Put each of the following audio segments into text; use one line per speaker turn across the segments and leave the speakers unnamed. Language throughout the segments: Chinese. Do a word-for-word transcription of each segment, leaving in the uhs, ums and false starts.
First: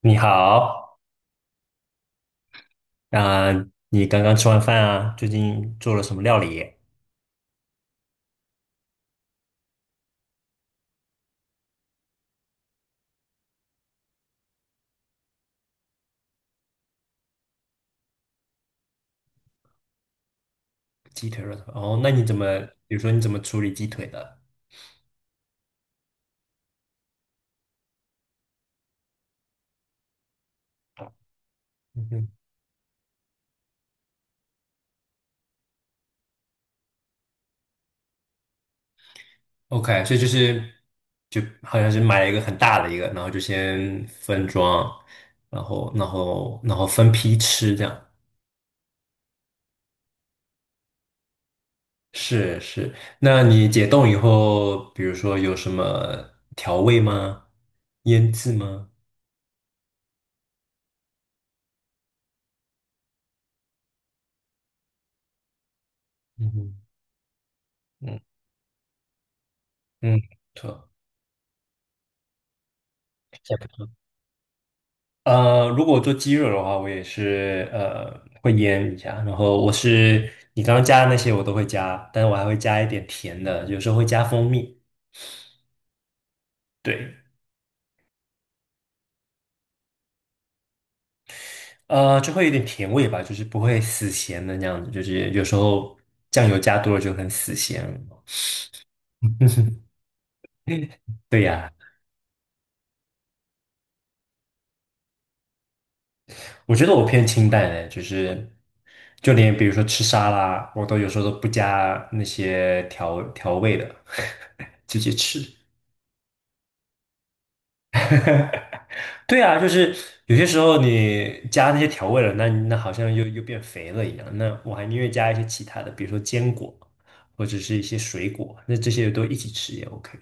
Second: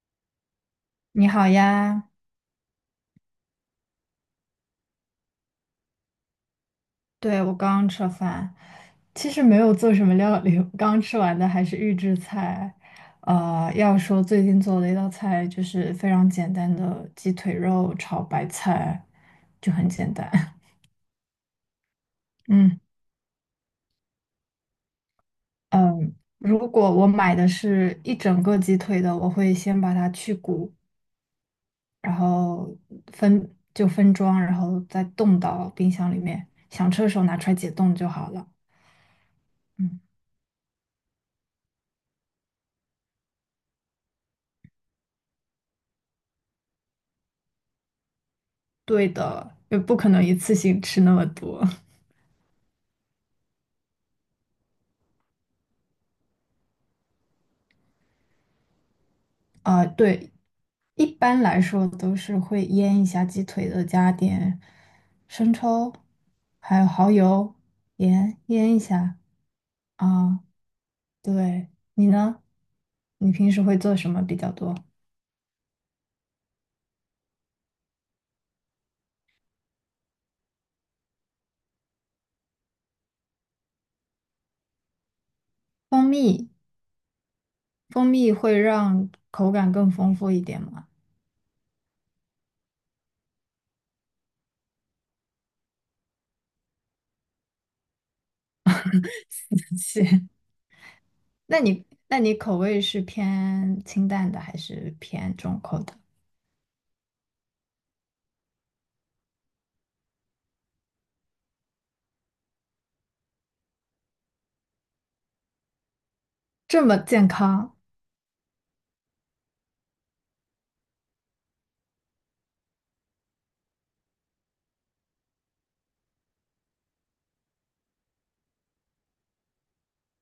你好。
你好呀。
啊、你刚刚吃完饭啊？最近做了什么料理？
对，我刚刚吃了饭，其实没有做什么料理，我刚吃完的还是预制菜。呃，要说最近做的一道菜就是非常简单的鸡腿肉炒白菜，就很简单。
鸡腿肉哦，那你怎么，
嗯。
比如说你怎么处理鸡腿的？
嗯，如果我买的是一整个鸡腿的，我会先把它去骨，
嗯
然
哼
后分就分装，然后再冻到冰箱里面，想吃的时候拿出来解冻就好了。嗯。
，OK,所以就是就好像是买了一个很大的一个，然后就先分装，然后然后然后分批吃这样。
对的，也不可能一次性吃那么多。
是是，那你解冻以后，比如说有什么调味吗？腌制吗？
啊，对，一般来说都是会腌一下鸡腿的，加点生抽，
嗯哼，
还有蚝油、
嗯
盐，腌一下
嗯，不
啊。
错。
对，你呢？你平时会做什么比较多？
呃，如果做鸡肉的话，我也是呃会腌一下，然后我是你刚刚加的那些我都会加，但是我还会加一点甜的，有时候会加蜂蜜。
蜂蜜，
对，
蜂蜜会让口感更丰富一点吗？
呃，就会有点甜味吧，就是不会死咸的那样子，就是有时候酱油加多了就很死咸。
是。
对
那
呀，
你那你口味是偏清淡的还是偏重口的？
我觉得我偏清淡的，就是就连比如说吃沙拉，我都有时候都不加那些调调味的，直接吃。
这么健康。
对啊，就是有些时候你加那些调味了，那那好像又又变肥了一样。那我还宁愿加一些其他的，比如说坚果或者是一些水果，那这些都一起吃也 OK。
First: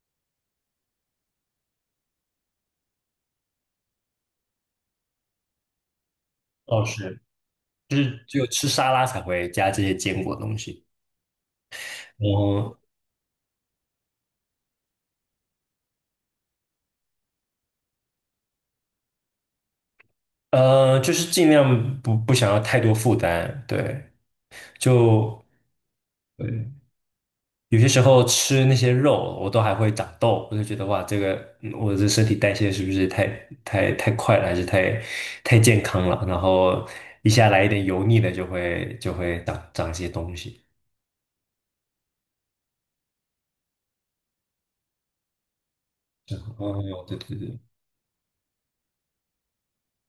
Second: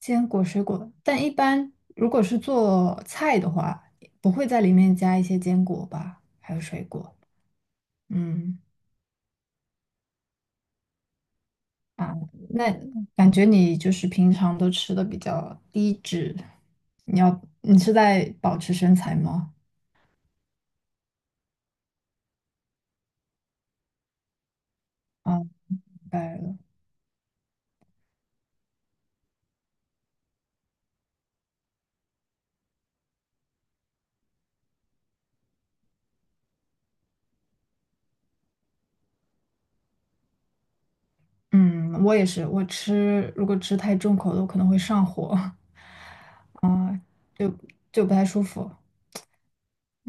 坚果水果，但一般如果是做菜的话，不会在里面加一些坚果吧，还有水
哦，
果。
是，就是只有
嗯
吃沙拉才会加这些坚果东西。
啊，那
我
感觉你就是平常都吃的比较低脂，你要你是在保持身材吗？
呃，就是尽量不不想要太多负担。对，
啊，
就
明白
对
了。
有些时候吃那些肉，我都还会长痘，我就觉得哇，这个嗯我的身体代谢是不是太太太快了，还是太太健康了？然后一下来一点油腻的，就会就会长长一些东西。
嗯，我也是，我吃如果吃太重口的，我可能会上火。
然 后
啊，
哦，对对
就
对，
就不太舒服。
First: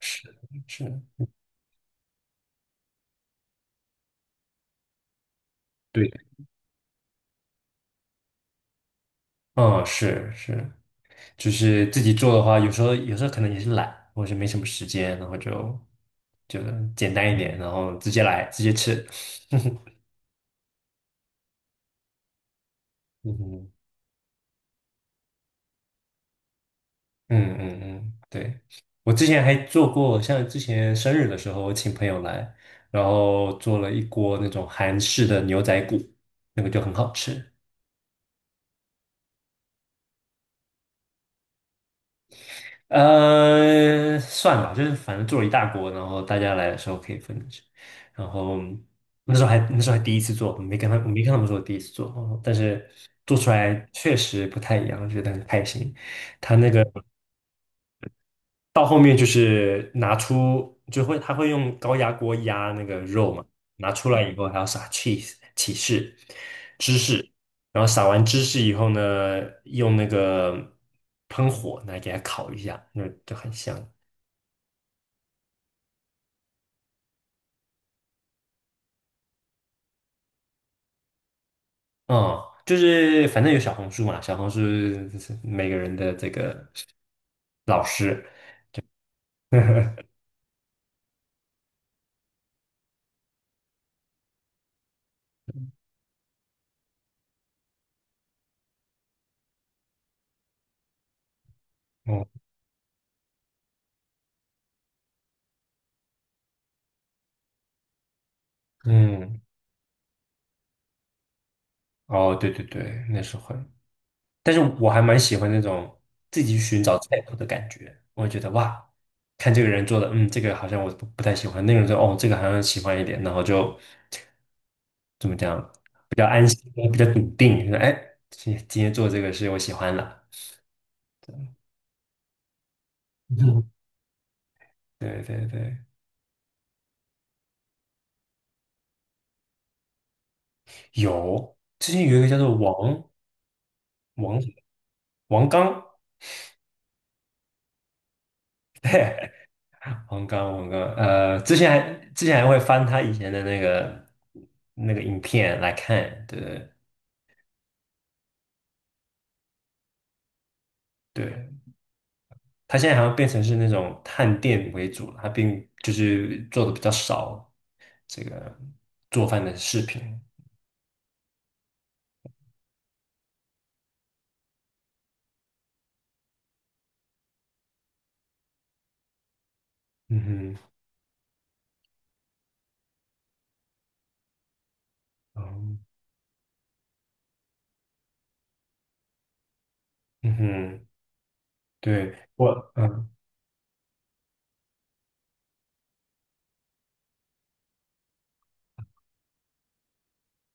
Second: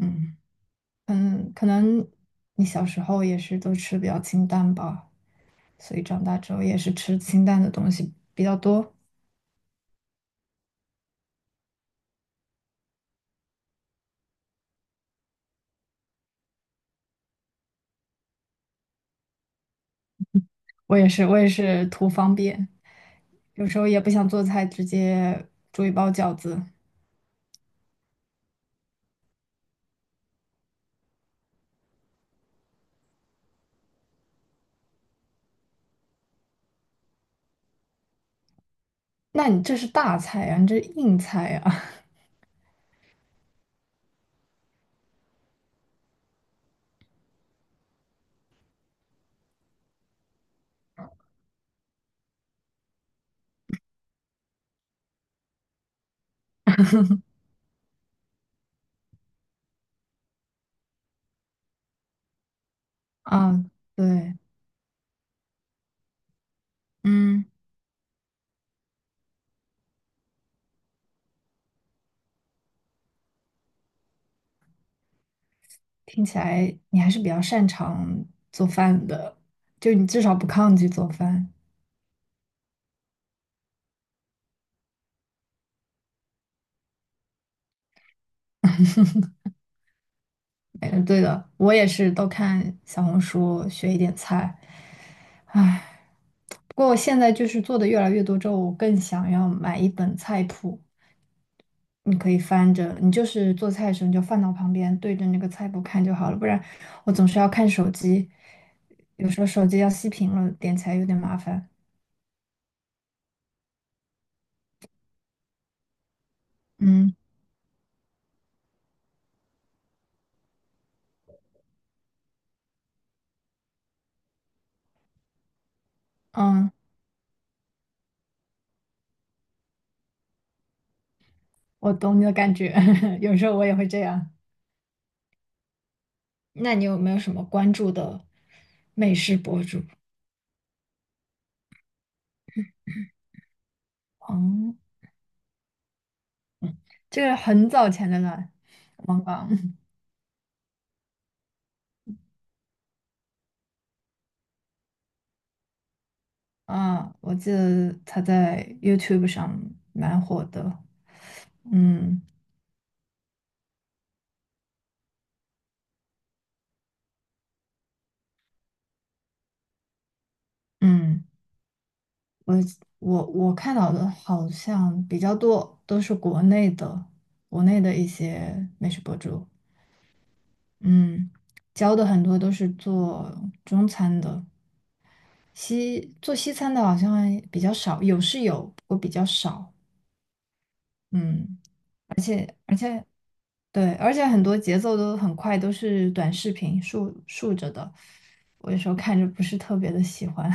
是是，
嗯，可能你小时候也是都吃比较清淡吧，所以
对，
长大之后也是吃清淡的东西比较多。
嗯，是是，就是自己做的话，有时候有时候可能也是懒，或者是没什么时间，然后就就简单一点，然后直接来，直接吃。
我也是，我也是图方便，
嗯
有
哼
时候也不想做菜，直接煮一包饺子。
嗯嗯嗯，对，我之前还做过，像之前生日的时候，我请朋友来，然后做了一锅那种韩式的牛仔骨，那个就很好吃。
那你这是大菜啊，你这是硬菜
呃，算了，就是反正做了一大锅，然后大家来的时候可以分着吃。然后那时候还那时候还第一次做，我没跟他我没跟他们说我第一次做，但是做出来确实不太一样，觉得很开心。到后面就是拿出，就会他会用高压锅压那个肉
啊？
嘛，
啊，
拿出来
对。
以后还要撒 cheese 起士芝士，
嗯，
然后撒完芝士以后呢，用那个喷火来给它烤一下，那就很香。
听起来你还是比较擅长做饭的，就你至少不抗拒做饭。
嗯，就是反正有小红书嘛，小红书是每个人的这个老师。
嗯，对的，我也是都看小红书学一点菜。唉，不过我现在就是做的越来越多之后，我更想要买一本菜谱，你
哦，
可以翻着，你就是做菜的时候你就放到旁边，对着那个菜谱看就好了，不然我总是要看手机，有
嗯，
时候手机要熄屏了，点起来有点麻烦。
哦，对对对，那是会。但是我还蛮喜欢那种自己寻找
嗯。
菜谱的感觉，我会觉得哇，看这个人做的，嗯，这个好像我不不太喜欢，那个人说哦，这个好像喜欢一点，然后就怎么讲，比较安心，
嗯，
比较笃定，说哎，今今天做这个是我喜欢了
我懂你的感觉。有时候我
嗯
也会这样。
对对对，
那你有没有什么关注的美食博主？
有，之前有一个叫做王王
嗯，
王刚，
这个很早前的了，王刚。
王刚王刚，呃，之前还之前还会翻他以前的那个那个影片来看，对 对
啊，我记得他在 YouTube 上蛮火的。
对。
嗯
它现在好像变成是那种探店为主了，它并就是做的比较少这个做饭的视频。
嗯。我我我看到的好像比较多都是国内的，国内的一些美食博主，
嗯哼，
嗯，教的很多都是做中餐的，
嗯
西做西餐的好像还比较少，有是有，不过比较少。
嗯哼，
嗯，
对，我，嗯，
对，而且很多节奏都很快，都是短视频竖竖着的，我有时候看着不是特别的喜欢。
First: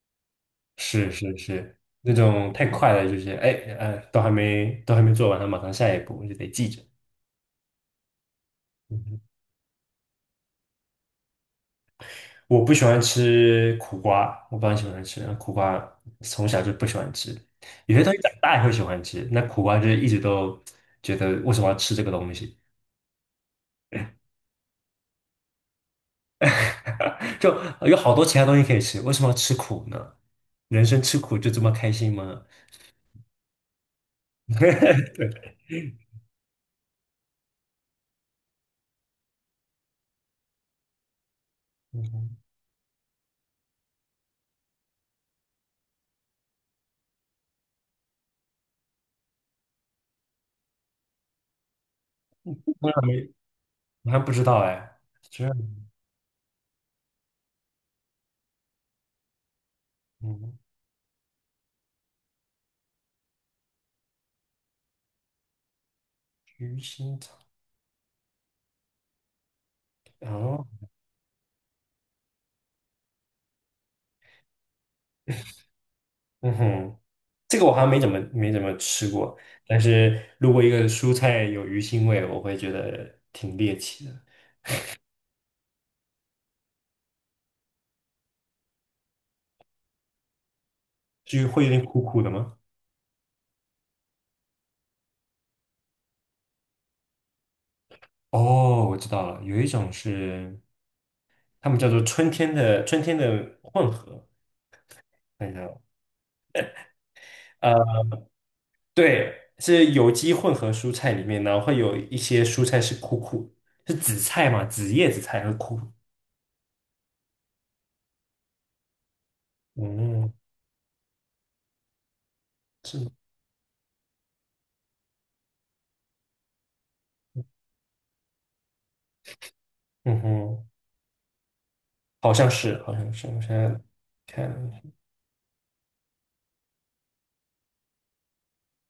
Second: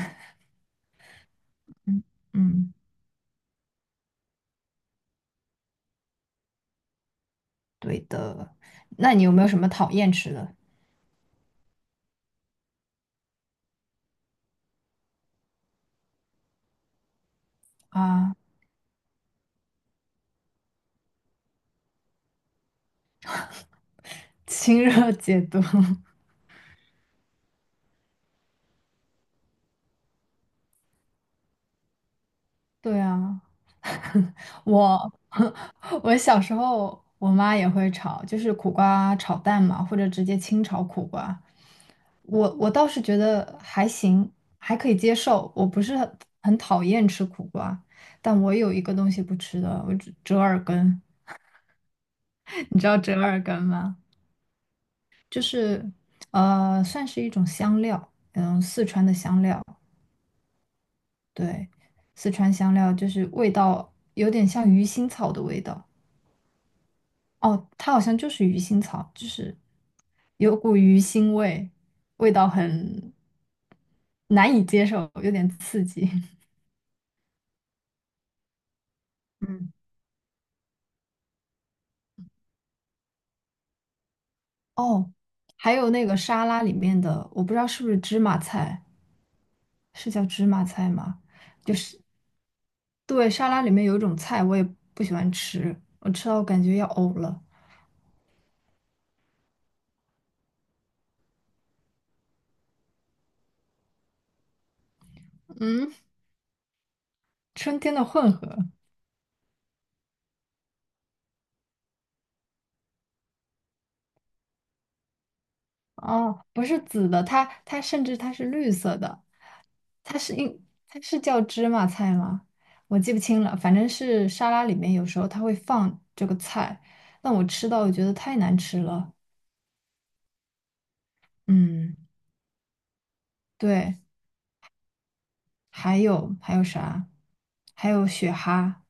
是是是，
嗯
那种太
嗯，
快了，就是哎呃，都还没都还没做完，它马上下一步就得记着。
对的，那你有没有什么讨厌吃的？
我不喜欢吃苦瓜，我不很喜欢吃苦瓜，从小就不喜欢吃。有些东西长
啊？
大也会喜欢吃，那苦瓜就是一直都觉得为什么要吃这个东西。
清热解毒。
就有好多其他东西可以吃，为什么要吃苦呢？人生吃苦就这么开心吗？
对啊，我 我小时候我妈也会炒，就是苦瓜炒蛋嘛，或者直接清炒苦瓜。我我倒是觉得还行，还可以接受。我不是很很讨厌吃苦瓜，但我有一个东西不吃的，我折折耳根。你知
我
道
还
折
没，
耳根吗？
我还不知道哎。
就
这样
是呃，算是一种香料，嗯，四川的香料，
嗯
对，四川香料就是味道有点像鱼腥草的味道。
鱼腥草，
哦，它好像就是鱼腥草，就是有
哦，
股鱼腥味，味道很难以接受，有点刺激。
嗯哼，这个我好像没怎么没怎么吃过，
嗯，
但是如果一个蔬菜有鱼腥味，我会觉得挺猎奇的。
哦，还有那个沙拉里面的，我不知道是不是芝麻菜，是叫芝麻菜吗？
至于会有
就
点
是
苦苦的吗？
对，沙拉里面有一种菜我也不喜欢吃，我吃到我感觉要呕了。
哦，我知道了，有一种是他们叫做春天的春天的混合，看一下
嗯，春天
啊。
的混合。
对，是有机混合蔬菜里面呢，会有一些蔬菜是苦苦，是紫菜嘛，紫叶紫菜和苦，
哦，不是紫的，它它甚至它是绿色的。它
嗯，
是应它是叫芝麻菜吗？我
是吗，
记不清了，反正是沙拉里面有时候它会放这个菜，但我吃到我觉得太难吃了。
嗯哼，
嗯，
好像是，好像是，我现在
对，
看，
还有还有啥？还有雪蛤，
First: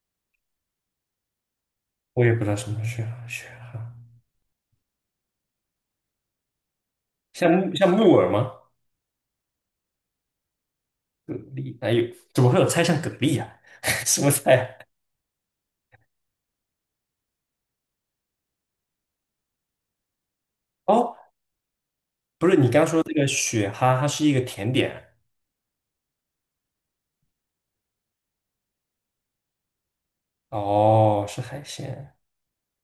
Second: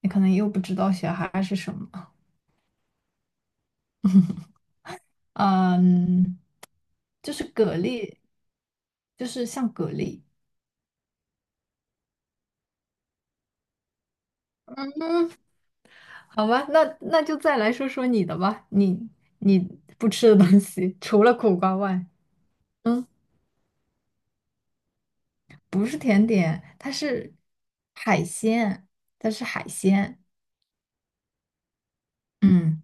你可能又不知道雪蛤是什么。
我也不知道什么是雪蛤，
嗯，就是
像木
蛤
像木
蜊，
耳吗？
就是像蛤蜊。
蛤蜊，还有怎么会有菜像蛤蜊啊？什么菜
好吧，那那就再来说说你的吧，你你不吃的东
啊
西，
哦，
除了苦瓜外。
不是，你刚说
嗯。
这个雪蛤，它是一个甜点，
不是甜点，它是海鲜，它是海鲜，
哦，是海鲜，
嗯，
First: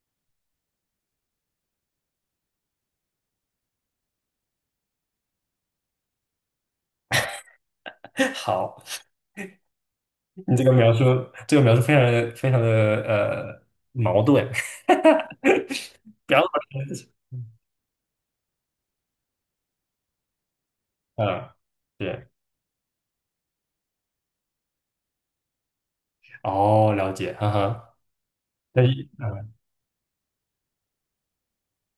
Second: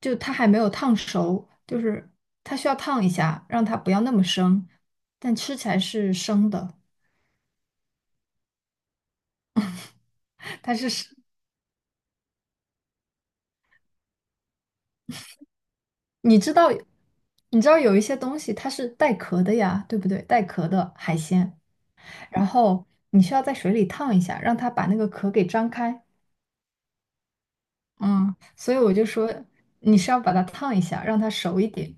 就它还没有烫熟，就是它需要烫一下，让它不要那么生，但吃起来是生的，
好。你这个
它是
描述，
生，
这个描述非常的非常的呃矛盾。不
你
要老
知道，你知道有一些东西它是带壳的呀，对不对？带壳的海
嗯，
鲜，
对，
然后你需要在水里烫一下，让它把那个壳给张开，
哦，了解，哈哈。
嗯，所以
但
我就
是，
说你是要把它烫一下，让它熟一点，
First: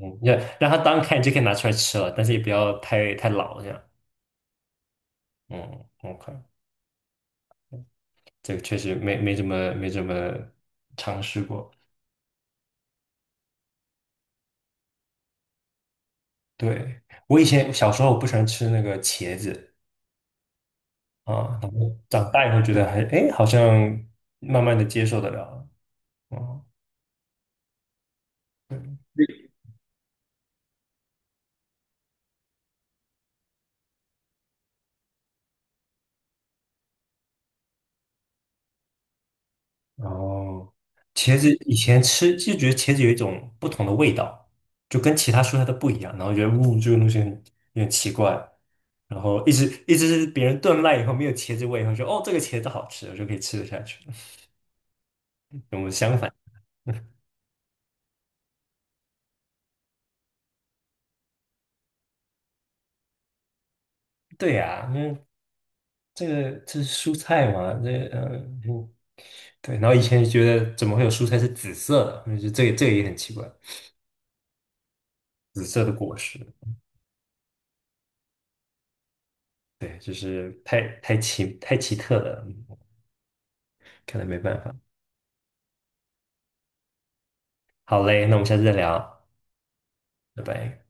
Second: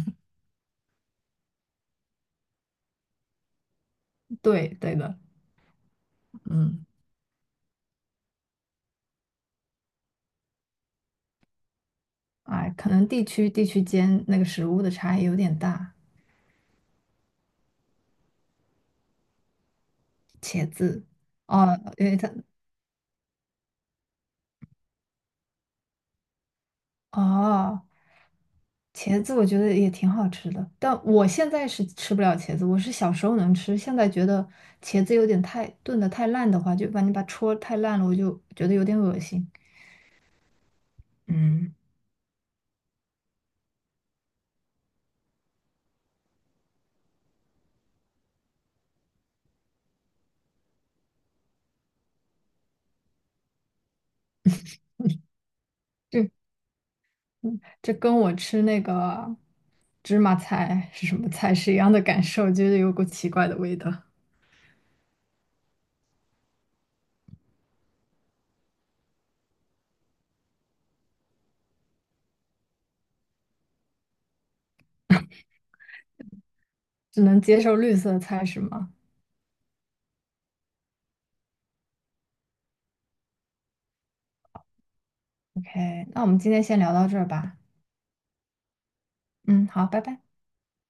嗯，要让它当你就可以拿出来吃了，但是也不要太太老这样。
对，对的，
嗯，OK,
嗯。
这个确实没没怎么没怎么尝试过。
哎，可能地区地区间那个食物的差异有点大。
对，我以前小时候我不喜欢吃那个茄子
茄子，
啊，
哦，
然后
因为
长
它
大以后觉得还哎，诶好像慢慢的接受得了。哦，
哦，
对
茄子我觉得也挺好吃的，但我现在是吃不了茄子，我是小时候能吃，现在觉得茄子有点太炖的太烂的话，就把你把戳太烂了，我就觉得有点恶心。
哦，茄子以
嗯。
前吃就觉得茄子有一种不同的味道，就跟其他蔬菜都不一样，然后觉得呜这个东西很有点奇怪，然后一直一直是别人炖烂以后没有茄子味以后，说哦这个茄子好吃，我就可以吃得下去。跟我相
这
反，
嗯这跟我吃那个芝麻菜是什么菜是一样的感受，觉得有股奇怪的味道。
对呀、因为这个这是蔬菜嘛，这呃嗯对，然后以前就觉得怎么会有蔬菜是紫色的，嗯就这个这个也很奇怪，紫色的果实，
只能接受绿色菜是吗？
对，就是太太奇太奇特了，嗯看来没办法。
OK,那我们今天先聊到这儿吧。
好嘞，那我们下次再聊，
嗯，好，拜拜。
拜拜。